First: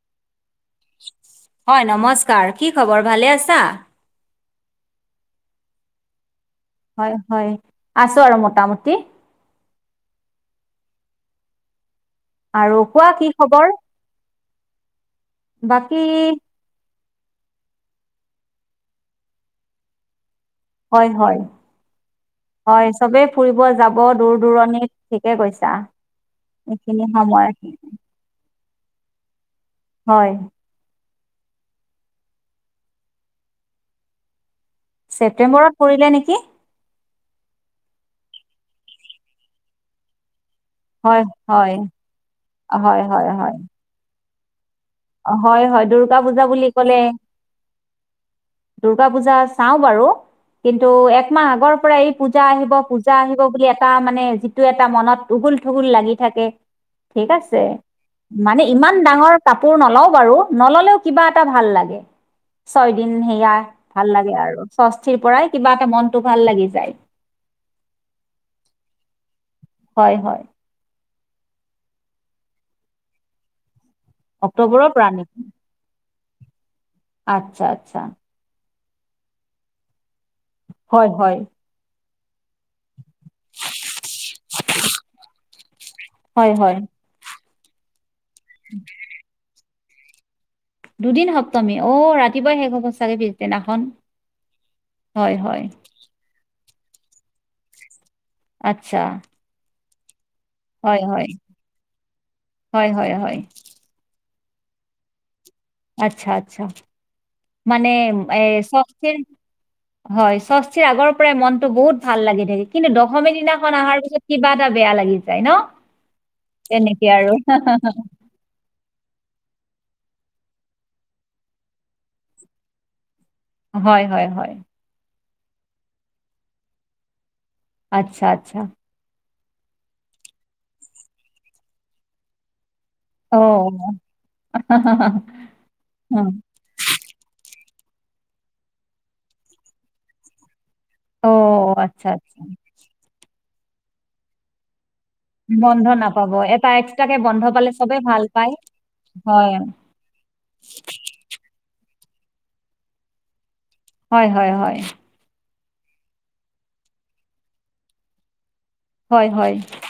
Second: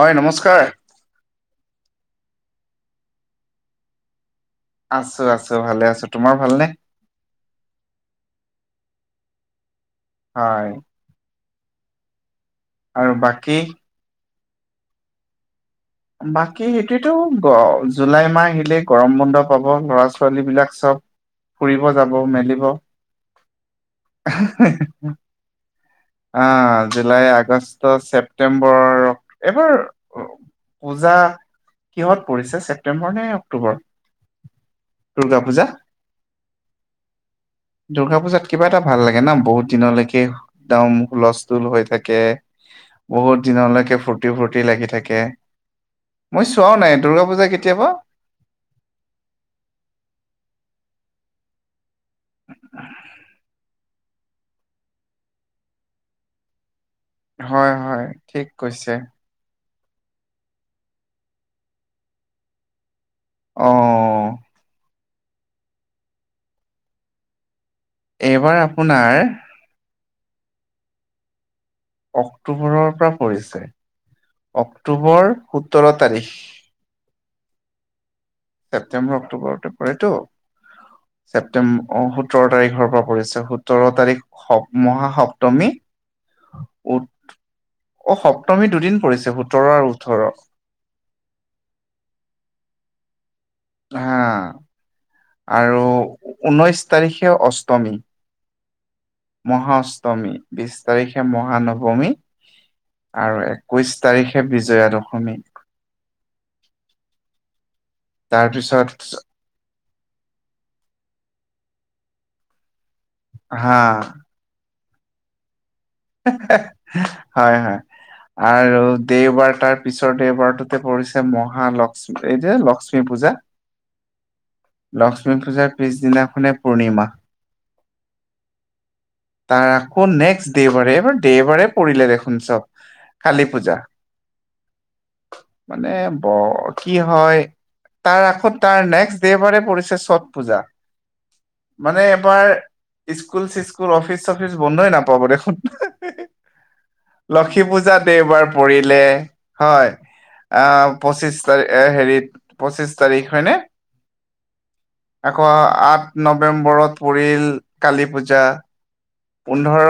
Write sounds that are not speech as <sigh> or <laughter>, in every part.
হয়, নমস্কাৰ। হয়, নমস্কাৰ কি খবৰ ভালে আছা? আছো আছো ভালে আছো তোমাৰ ভালনে? হয়, হয় আছো আৰু মোটামুটি। হয়। আৰু কোৱা কি খবৰ? বাকী প্ৰতিটো জুলাই মাহ আহিলেই গৰম বন্ধ পাব ল'ৰা ছোৱাল হয়, হয়, মেলিব হয় চবেই ফুৰিব যাব দূৰ দূৰণিত। থিকে কৈছা। অ', এইখিনি জুলাই সময় আগষ্ট ছেপ্তেম্বৰ এবাৰ হয় পূজা কিহত পৰিছে ছেপ্টেম্বৰ নে অক্টোবৰ? দুৰ্গা পূজা ছেপ্তেম্বৰত পৰিলে নেকি? দুৰ্গা পূজাত কিবা এটা ভাল লাগে ন বহুত দিনলৈকে। একদম হয় হুলস্থুল হয় হৈ থাকে হয় হয় বহুত হয় দিনলৈকে ফূৰ্তি ফূৰ্তি লাগি থাকে। হয় হয় দুৰ্গা পূজা মই বুলি চোৱাও নাই ক'লে দুৰ্গা পূজা কেতিয়াবা দুৰ্গা পূজা চাও বাৰু। কিন্তু একমাহ আগৰ পৰা এই পূজা আহিব পূজা আহিব বুলি এটা মানে মানে যিটো এটা মনত উগুল গুল লাগি থাকে। ঠিক আছে হয় হয় ঠিক মানে কৈছে ইমান ডাঙৰ কাপ কাপোৰ নেওয়া বাৰু। নললেওঁ কিবা এটা ভাল লাগে। দিন সেয়া ভাল অ' লাগে আৰু সষ্ঠিৰ পৰাই কিবা এটা মনতটো ভাল লাগি যায়। এইবাৰ আপোনাৰ হয়, হয়। অক্টোবৰৰ পৰা পৰিছে অক্টোবৰৰ পৰা অক্টোবৰ নেকি সোতৰ তাৰিখ। <inaudible> আচ্ছা আচ্ছা। ছেপ্তেম্বৰ অক্টোবৰ অক্টোৰেতটো হয় হয় ছেপটেম্ব অ' সোতৰ তাৰিখৰ পৰা পৰিছে সোতৰ তাৰিখ সপ মহাসপ্তমী হয় হয় অ', সপ্তমী দুদিন পৰিছে সোতৰ আৰু ওঠৰৰ। দুদিন সপ্তমী অ' ৰাতিপুৱাই শেষ হব চাগে। দিনাখন হা হয়, হয়। তাৰিখেও অষ্টমী। আচ্ছা। সমী বিশ হয় তাৰিখে হয় মহানৱমী হয় হয় হয় আৰু একৈশ তাৰিখে বিজয়া দশমী। আচ্ছা আচ্ছা মানে এ তাৰপিছত ষষ্ঠীৰ হয় ষষ্ঠীৰ আগৰ পৰাই মনতটো বহুত ভাল লাগি থাকে। কিন্তু দশমী দিনাখন হা অহাৰ পিছত কিবা এটা বেয়া লাগি যায় ন। তেনেকে আৰু হয়, হয় আৰু দেওবাৰ তাত। পিছৰ দেওবাৰটোতে পৰিছে মহা লক্ষ্মী এই যে লক্ষ্মী পূজা। হয়, হয়, হয়। লক্ষ্মী পূজাৰ পিছদিনাখনেই পূৰ্ণিমা। আচ্ছা আচ্ছা। তাৰ আকৌ নেক্সট দেওবাৰে এইবাৰ দেওবাৰে পৰিলে দেখোন চব। কালী পূজা অহ। মানে বৰ কি হয় তাৰ আখত তাৰ নেক্সট দেবাৰে পৰিছে ছট পূজা। অ', মানে আচ্ছা, আচ্ছা। এবাৰ স্কুল চিকুল অফিচ চফিচ বন্ধই নাপাব। দেখোন বন্ধ নাপাব। এটা এক্সট্ৰাকে বন্ধ লক্ষী পালে চবেই পূজাত ভাল দেওবাৰ পায়। পৰিলে হয়। আহ পঁচিছ তাৰিখ হেৰিত পঁচিছ তাৰিখ হয়নে। হয়, হয়, হয়। এশ আঠ নৱেম্বৰত পৰিল কালী পূজা। হয়, হয়, পোন্ধৰ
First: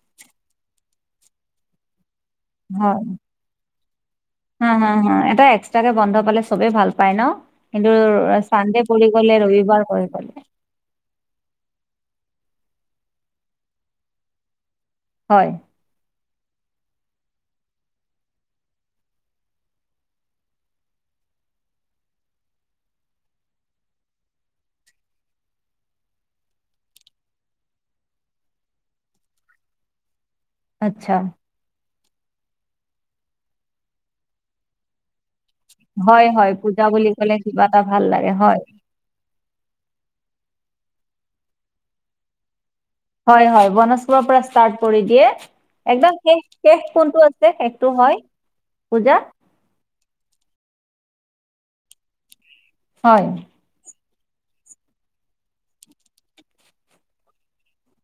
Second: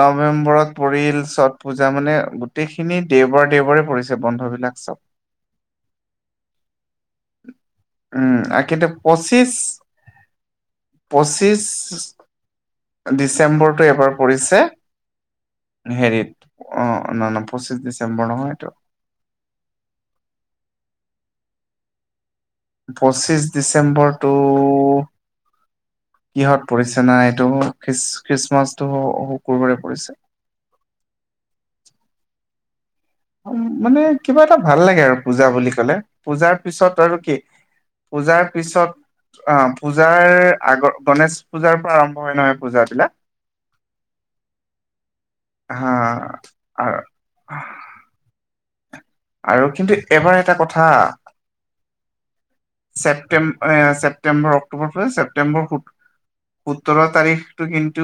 নৱেম্বৰত পৰিল ছট পূজা মানে গোটেইখিনি দেওবাৰে দেওবাৰে পৰিছে বন্ধ বিলাক হম, হম, চব হম এটা এক্সট্ৰাকে বন্ধ পালে চবে ভাল পায় ন। কিন্তু উম চানডে কিন্তু পৰিল গ'লে ৰবিবাৰ কৈ গ'লে। পঁচিছ ডিচেম্বৰটো এবাৰ পৰিছে হয়, হেৰিত। আহ ন না পঁচিছ ডিচেম্বৰ নহয়টো। পঁচিশ ডিচেম্বৰটো কিহত পৰিছে না এইটো খ্ৰী খ্ৰীষ্টমাছটো শুকুৰবাৰে পৰিছে। আচ্ছা। মানে কিবা এটা ভাল লাগে আৰু পূজা বুলি কলে হয়, হয়। পূজাৰ পূজা পিছত বুলি আৰু কি ক'লে কিবা এটা ভাল লাগে। পূজাৰ হয়, পিছত অ' পূজাৰ আগৰ গণেশ পূজাৰ পৰা আৰম্ভ হয় নহয় পূজাত। হয়, হয় গনেশপুৰৰ পৰা ষ্টাৰ্ট কৰি দিয়ে। হা একদম শেষ শেষ আৰু কোনটো আছে শেষটো হয় পূজা। আৰু কিন্তু এবাৰ এটা কথা হয়। ছেপটেম্ব ছেপটেম্বৰ অক্টোবৰৰ ছেপ্তেম্বৰ সোতৰ তাৰিখটো কিন্তু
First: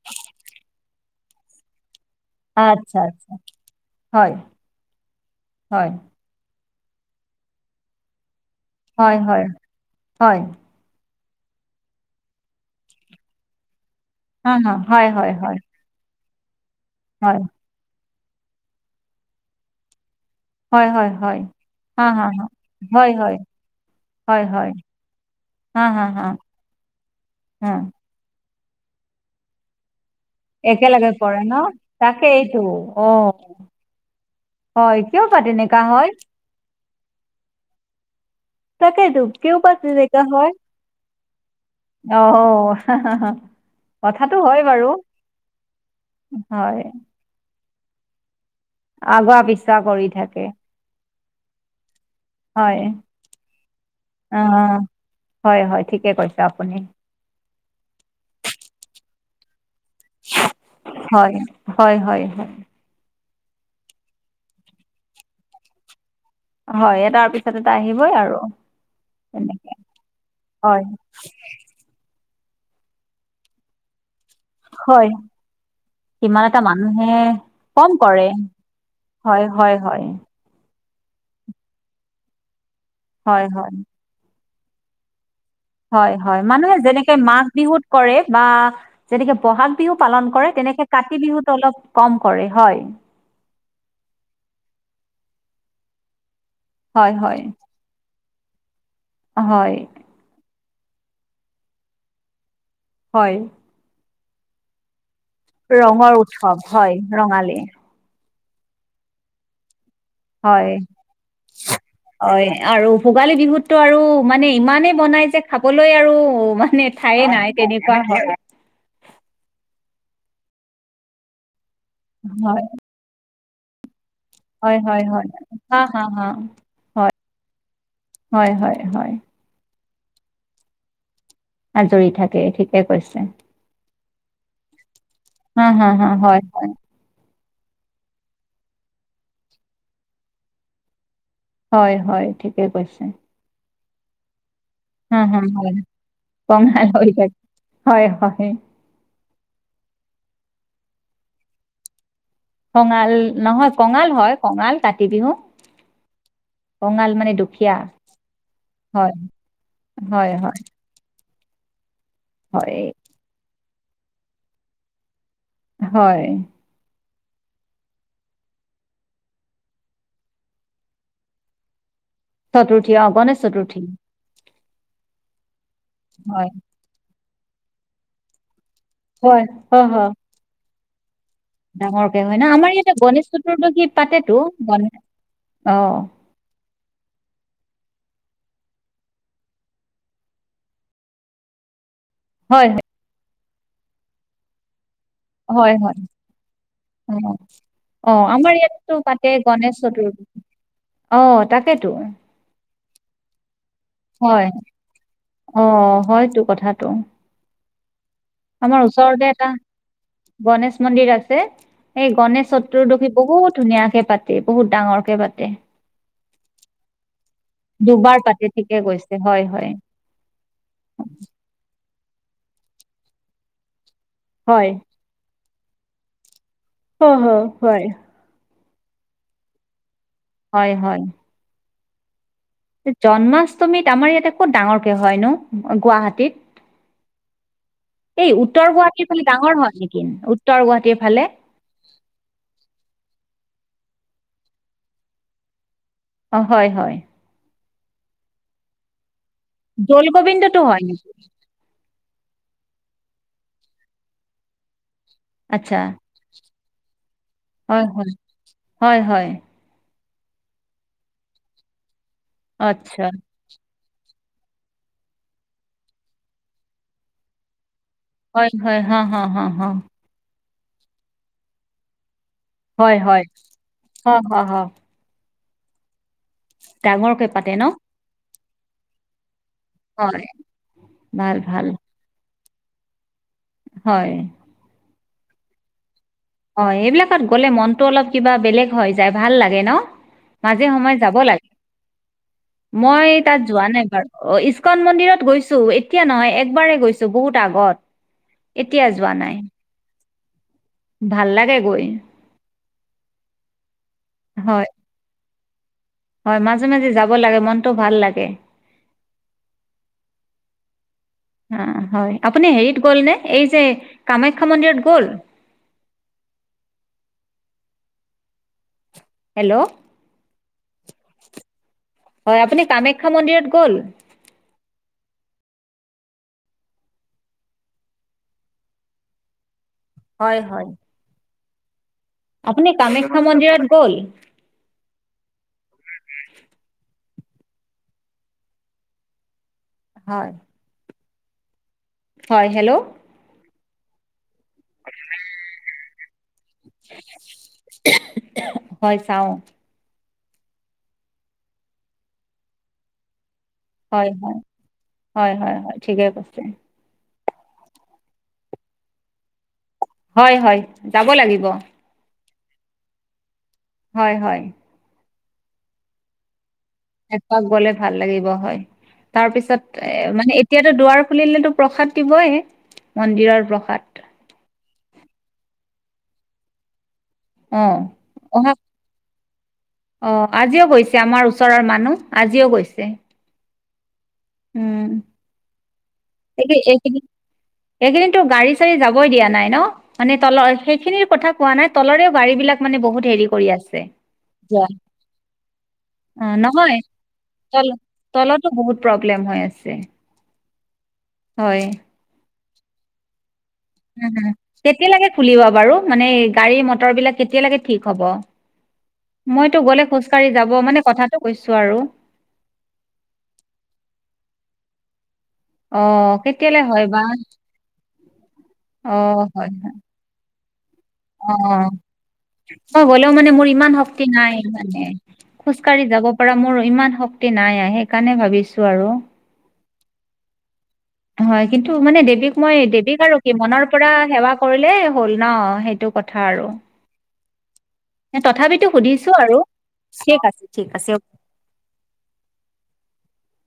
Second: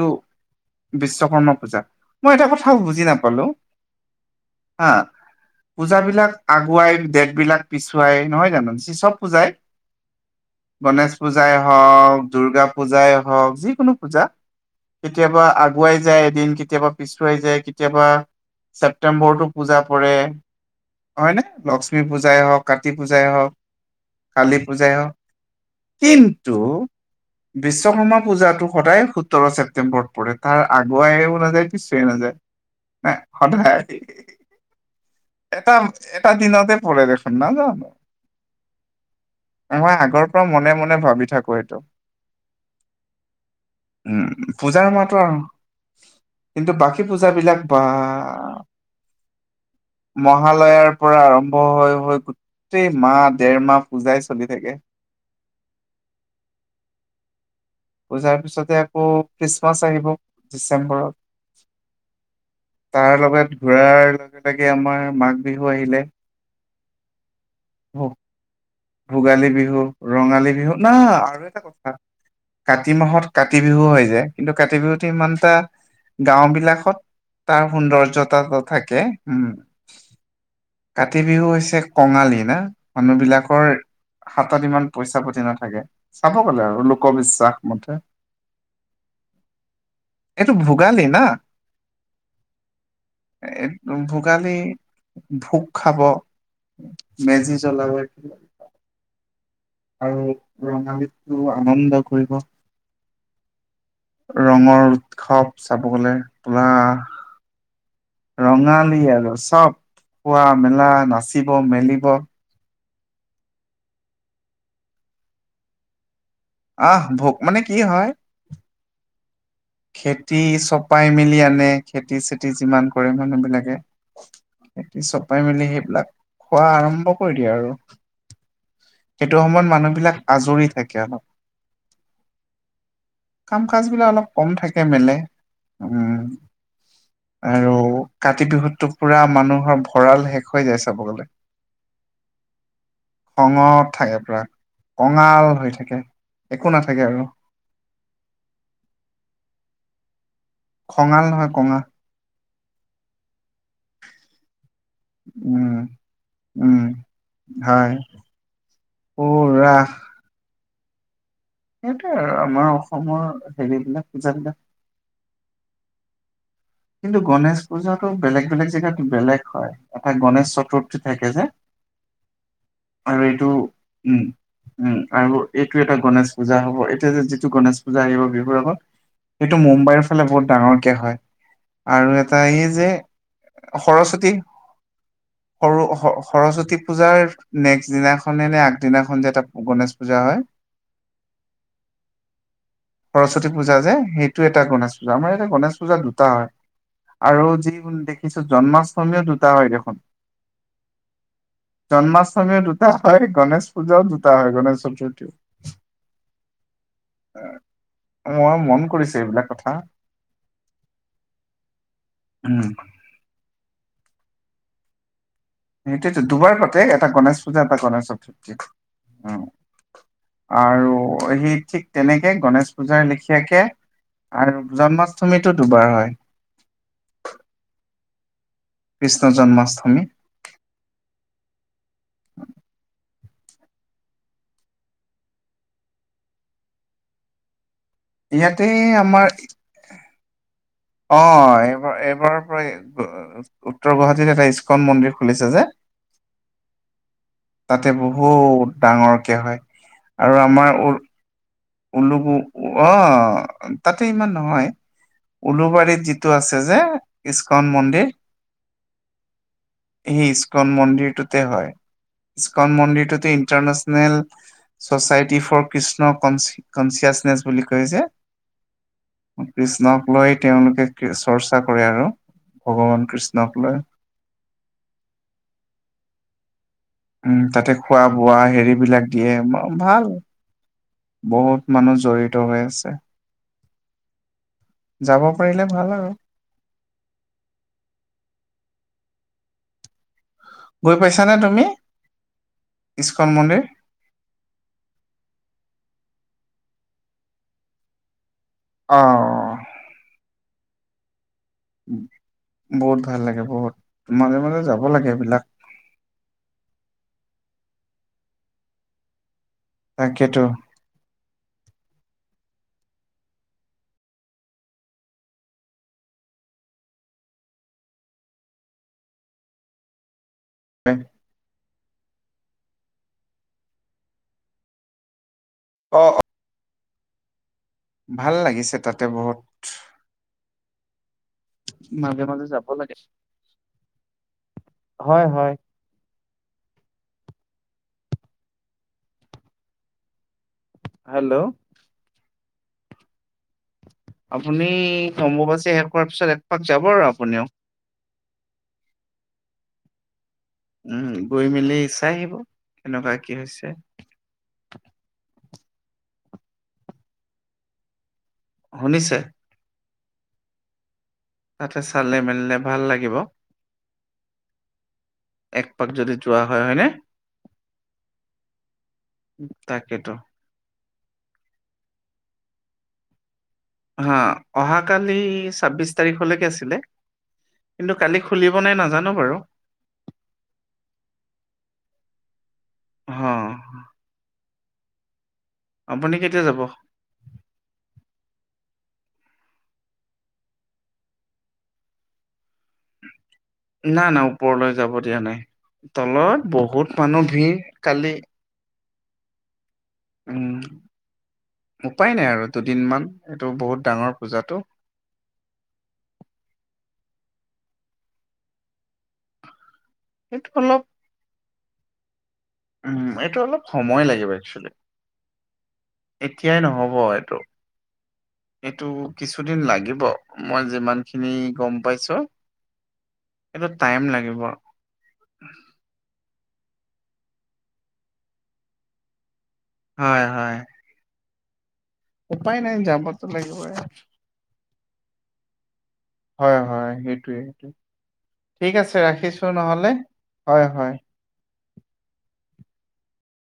বিশ্বকৰ্মা পূজা। মই এটা কথাও আচ্ছা, বুজি আচ্ছা। নাপালো হয়, হা। হয়, পূজাবিলাক আগুৱাই দেতবিলাক পিছুৱাই নহয় চব হয়, হয়, পূজাই হয়, গণেশ পূজাই হওঁক দূৰ্গা পূজাই হওঁক যিকোনো পূজা হা, হা, হয়, হয়, কেতিয়াবা হয়, আগুৱাই যায়। দিন কেতিয়াবা পিছুৱাই হয়, যায় কেতিয়াবা ছেপ্তেম্বৰতো পূজা পৰে। হয়, হয়, হয়, হয়নে লক্ষ্মী হা, হা, পূজাই হা, হওঁক কাতি হয়, পূজাই হয়, হওঁক। হয়, কালী হয়, পূজাই হওঁক। হা, হা, হা, কিন্তু হা, বিশ্বকৰ্মা পূজাটো সদায় সোতৰ ছেপ্তেম্বৰ পৰে তাৰ একেলগে আগুৱাইও পৰে ন? নাযায় পিছে নাযায় তাকেইতো, অ', সদায়। হয় কিয় পাতি নেক এটা এটা দিনতে প দেখোন ন জানো। তাকেটে কিয় বা তেনেকুৱা আগৰ পৰা হয়। মনে মনে ভাবি থাকো এইটো আহ <unintelligible> উম, পূজাৰ মাতো আৰু কিন্তু হয়, বাকী পূজাবিলাক বা আগুৱা পিছুৱা কৰি থাকে। মহালয়াৰ পৰা আৰম্ভ হৈ হৈ হয়, গোটেই মাহ দেৰ মাহ পূজাই চলি থাকে। অ', হয়, হয় ঠিকে কৈছ আপুনি। পুজাৰ পিছতে আকৌ আহিব হয়, ডিচেম্বৰত। হয়, হয়, হয়, তাৰ লগত ঘৰাৰ লগে লগে আমাৰ মাঘ বিহু আহিলে। হয় তাৰ পিছত এটা ভোগ আহিবই আৰু। ভোগালী তেনেকে, বিহু ৰঙালী বিহু হয়, না আৰু এটা কথা কাতি মাহত কাতি বিহু হৈ যায়। কিন্তু কাতি বিহুত হয়। ইমানটা সিমান এটা গাওঁবিলাকত মানুহে তাৰ কম কৰে সৌন্দৰ্যতা থাকে উম। হয় হয় হয় কাতি বিহু হৈছে কঙালী না মানুহবিলাক হয়। হাতত ইমান পইচা পাতি না হয় হয় মানুহে যেনেকে মাঘ বিহুত মতে কৰে বা যেনেকে বহাগ বিহু পালন কৰে এইটো এনেকে ভোগালী না কাতি বিহুতো অলপ কম কৰে হয়। ভোগালী ভোগ খাব হয় হয় মেজি জ্বলাব। হয় আৰু ৰঙালীটো আনন্দ কৰিব। হয়। ৰঙৰ উৎসৱ চাব গ'লে ৰঙৰ উৎসৱ হয় ৰঙালী ৰঙালী আৰু চব খোৱা হয় মেলা নাচিব মেলিব। হয় আৰু ভোগালী বিহুতটো আৰু মানে ইমানেই বনাই যে খাবলৈ আৰু অ', মানে আহ ঠায়ে ভোগ নাই মানে কি তেনেকুৱা হয়। খেতি চপাই মেলি আনে খেতি চেতি যিমান কৰে মানুহবিলাকে। হয় হয় হয় হয় চপাই মেলি হা হা সেইবিলাক, হা খোৱা হয় আৰম্ভ কৰি দিয়ে আৰু। হয়, হয়, হয়। সেইটো <unintelligible> আজৰি থাকে অলপ। আজৰি থাকে, ঠিকে কৈছে। কাম কাজ বিলাক অলপ কম থাকে মেলে। হম হম হম, উম হয় হয়। আৰু কাতি বিহুতো পুৰা মানুহৰ ভঁৰাল শেষ হৈ যায় চাব গ'লে। হয় হয় ঠিকেই কৈছে। ৰঙত থাকে প্ৰায় হা, হা, কঙাল হৈ হয়, থাকে একো কঙাল হৈ নাথাকে আৰু। থাকে। হয়, হয়, খঙাল নহয় কঙাল। খঙাল নহয় কঙাল হয় কঙাল। কাতি বিহু, উম উম কঙাল মানে দুখীয়া। হয় হয়, পুৰা হয়, হয়। সেইটেৱে আৰু আমাৰ হয়, অসমৰ হেৰিবিলাক পূজাবিলাক হয়। কিন্তু গণেশ পূজাটো বেলেগ বেলেগ জেগাত বেলেগ হয়। এটা গনেশ চতুৰ্থী থাকে যে। চতুৰ্থী অ', আৰু গণেশ এইটো চতুৰ্থী, উম উম, আৰু এইটো এটা গণেশ হয়, পূজা হ'ব, এটিয়া যিটো গণেশ পূজা আহিব বিহুৰ আগত হয়, সেইটো হয়, মুম্বাইৰ হয়, ফালে বহুত ডাঙৰকে হয়। আৰু ডাঙৰকে এটা হয় ন', এই আমাৰ যে ইয়াতে গণেশ চতুৰ্দশী সৰস্বতী পাতেতো গনেশ সৰু সৰ-সৰস্বতী পূজাৰ নেক্সট দিনাখনে নে আগদিনাখন যে এটা গনেশ পূজা হয়। হয়, হয়। সৰস্বতী পূজা যে, সেইটো এটা গণেশ পূজা, আমাৰ ইয়াতে হয়, গণেশ হয়, পূজা দুটা হয়। অ', আৰু যি অ', দেখিছো আমাৰ ইয়াততো জন্মাষ্টমীও পাতে দুটা হয় গণেশ দেখোন চতুৰ্থী অ', তাকেইটো। <unintelligible> হয় গণেশ পূজাওঁ দুটা হয়, গণেশ চতুৰ্থীওঁ। অ', হয়তো কথাটো, আমাৰ ওচৰতে এটা গণেশ মন্দিৰ আছে। এই গনেশ উম চতুৰ্দশী বহুত ধুনীয়াকে পাতে, বহুত ডাঙৰকে পাত সেইটোয়েতো দুবাৰ পাতে। এটা গনেশ পূজা, এটা গনেশ দুবাৰ পাতে চতুৰ্থী, ঠিকে কৈছে উ। হয় হয় আৰু সেই ঠিক তেনেকে গণেশ পূজাৰ লেখীয়াকে আৰু হয় জন্মাষ্টমীটো দুবাৰ হয়। অ', অ', হয়। কৃষ্ণ জন্মাষ্টমী। হয় হয়। <inaudible> জন্মাষ্টমীত আমাৰ ইয়াতে ক'ত ডাঙৰকে হয়নো? গুৱাহাটীত? <inaudible> এই ইয়াতে উত্তৰ গুৱাহাটীৰ ফালে আমাৰ ডাঙৰ হয় নেকি? উত্তৰ গুৱাহাটীত অ', এইবাৰ-এইবাৰৰ পৰাই উত্তৰ গুৱাহাটীত এটা ইস্কন মন্দিৰ খুলিছে যে। অ', হয় হয়। তাতে বহুত ডাঙৰকে হয় দৌল আৰু গোবিন্দতো আমাৰ হয় উৰ নেকি <unintelligible> অ', তাতে ইমান নহয়, আচ্ছা উলুবাৰীত যিটো আছে যে ইস্কন হয় মন্দিৰ হয়, হয় হয়। সেই ইস্কন মন্দিৰটোতে হয়, ইস্কন আচ্ছা মন্দিৰটোতো international society for Krishna consciousness বুলি কয় যে হয় হয় হা হা হা হা কৃষ্ণক লৈ তেওঁলোকে চৰ্চা কৰে আৰু। হয় ভগৱান হয় কৃষ্ণক লৈ। হ হ হ ডাঙৰকে উম, পাতে তাতে ন? খোৱা হেৰিবিলাক দিয়ে ভাল। হয় ভাল বহুত ভাল মানুহ জড়িত হৈ আছে। হয়। যাব পাৰিলে ভাল আৰু। অ', এইবিলাকত গ'লে মনটো অলপ কিবা বেলেগ হৈ যায়, ভাল লাগে ন? মাজে গৈ সময়ে যাব পাইছানে লাগে। তুমি মই ইস্কন তাত মন্দিৰ? যোৱা নাই বাৰু। অ', ইস্কন মন্দিৰত গৈছো এতিয়া নহয় একবাৰে গৈছো বহুত আগত, এতিয়া যোৱা নাই। অ', ভাল লাগে গৈ। বহুত ভাল লাগে, বহুত। মাজে মাজে হয় যাব লাগে এইবিলাক। হয় মাজে মাজে যাব লাগে, মনটো ভাল লাগে। তাকেতো। অ', হয় আপুনি হেৰিত গ'ল নে এই যে কামাখ্যা মন্দিৰত গ'ল? <inaudible> হেল্ল'। হয়। হয় আপুনি কামাখ্যা মন্দিৰত গ'ল? অ', অ'। ভাল লাগিছে তাতে বহুত। হয়, হয়। মাজে মাজে যাব আপুনি লাগে কামাখ্যা মন্দিৰত গ'ল হয় হয়। হয়। হেল্ল'। হয় হেল্ল'। আপুনি অম্বুবাছী শেষ হোৱাৰ পিছত একপাক যাব আৰু আপুনিও। হয় চাওঁ। উম, গৈ মেলি চাই আহিব কেনেকুৱা কি হৈছে হয়, হয়, হয়, হয়, হয়, ঠিকে কৈছে। শুনিছে? হয় হয়। যাব লাগিব তাতে চালে মেলিলে ভাল লাগিব। হয় হয়। এক পাক যদি যোৱা হয় হয়নে? এপাক গ'লে ভাল লাগিব হয় তাৰপিছত তাকেতো এ মানে এতিয়াতো দুৱাৰ খুলিলেতো প্ৰসাদ দিবইে মন্দিৰৰ প্ৰসাদ হা অহাকালি ছাব্বিশ তাৰিখলৈকে আছিলে। অ', কিন্তু কালি অহা খুলিব নাই নাজানো বাৰু আহ আজিও গৈছে আমাৰ ওচৰৰ মানুহ। আজিও গৈছে। হম। উম। আপুনি কেতিয়া একদিন যাব? একদিন গাড়ী চাৰী যাবই দিয়া ন। মানে তলৰ সেইখিনিৰ কথা কোৱা নাই তলৰেও গাড়ীবিলাক মানে বহুত হেৰি কৰি আছে নাই না ওপৰলৈ যাব দিয়া নাই। অ তলত নহয় বহুত মানুহ ভিৰ তল কালি। তলতো বহুত প্ৰব্লেম হৈ আছে। উম, হয় উপায় নাই আৰু দুদিন মান। উম, কেতিয়ালৈকে খুলিব বাৰু মানে গাড়ী মটৰবিলাক। কেতিয়ালৈকে ঠিক হ'ব মইতো গ'লে খোজকাঢ়ি এইটো যাব অলপ মানে কথাটো কৈছো। চো আৰু। উম, এইটো অলপ সময় লাগিব একচুয়েলি। অ এতিয়াই কেতিয়ালৈ হয় নহ'ব বা এইটো এইটো অ হয় কিছুদিন হয় লাগিব। মই যিমান অ খিনি গম পাইছো। মই গ'লেও মানে মোৰ এইটো ইমান টাইম শক্তি লাগিব নাই মানে খোজ কঢ়ি যাব পৰা মোৰ ইমান শক্তি নাই সেইকাৰণে ভাবিছো আৰু। হয় হয়। হয় কিন্তু মানে দেৱীক মই উপায় নাই দেৱীক আৰু যাবতো কি মনৰ লাগিবই পৰা সেৱা কৰিলে হ'ল ন সেইটো। কথা আৰু হয় হয় সেইটোয়ে। তথাপিতো ঠিক আছে সুধিছো আৰু ৰাখিছোঁ নহ'লে ঠিক আছে হয় ঠিক আছে হয়।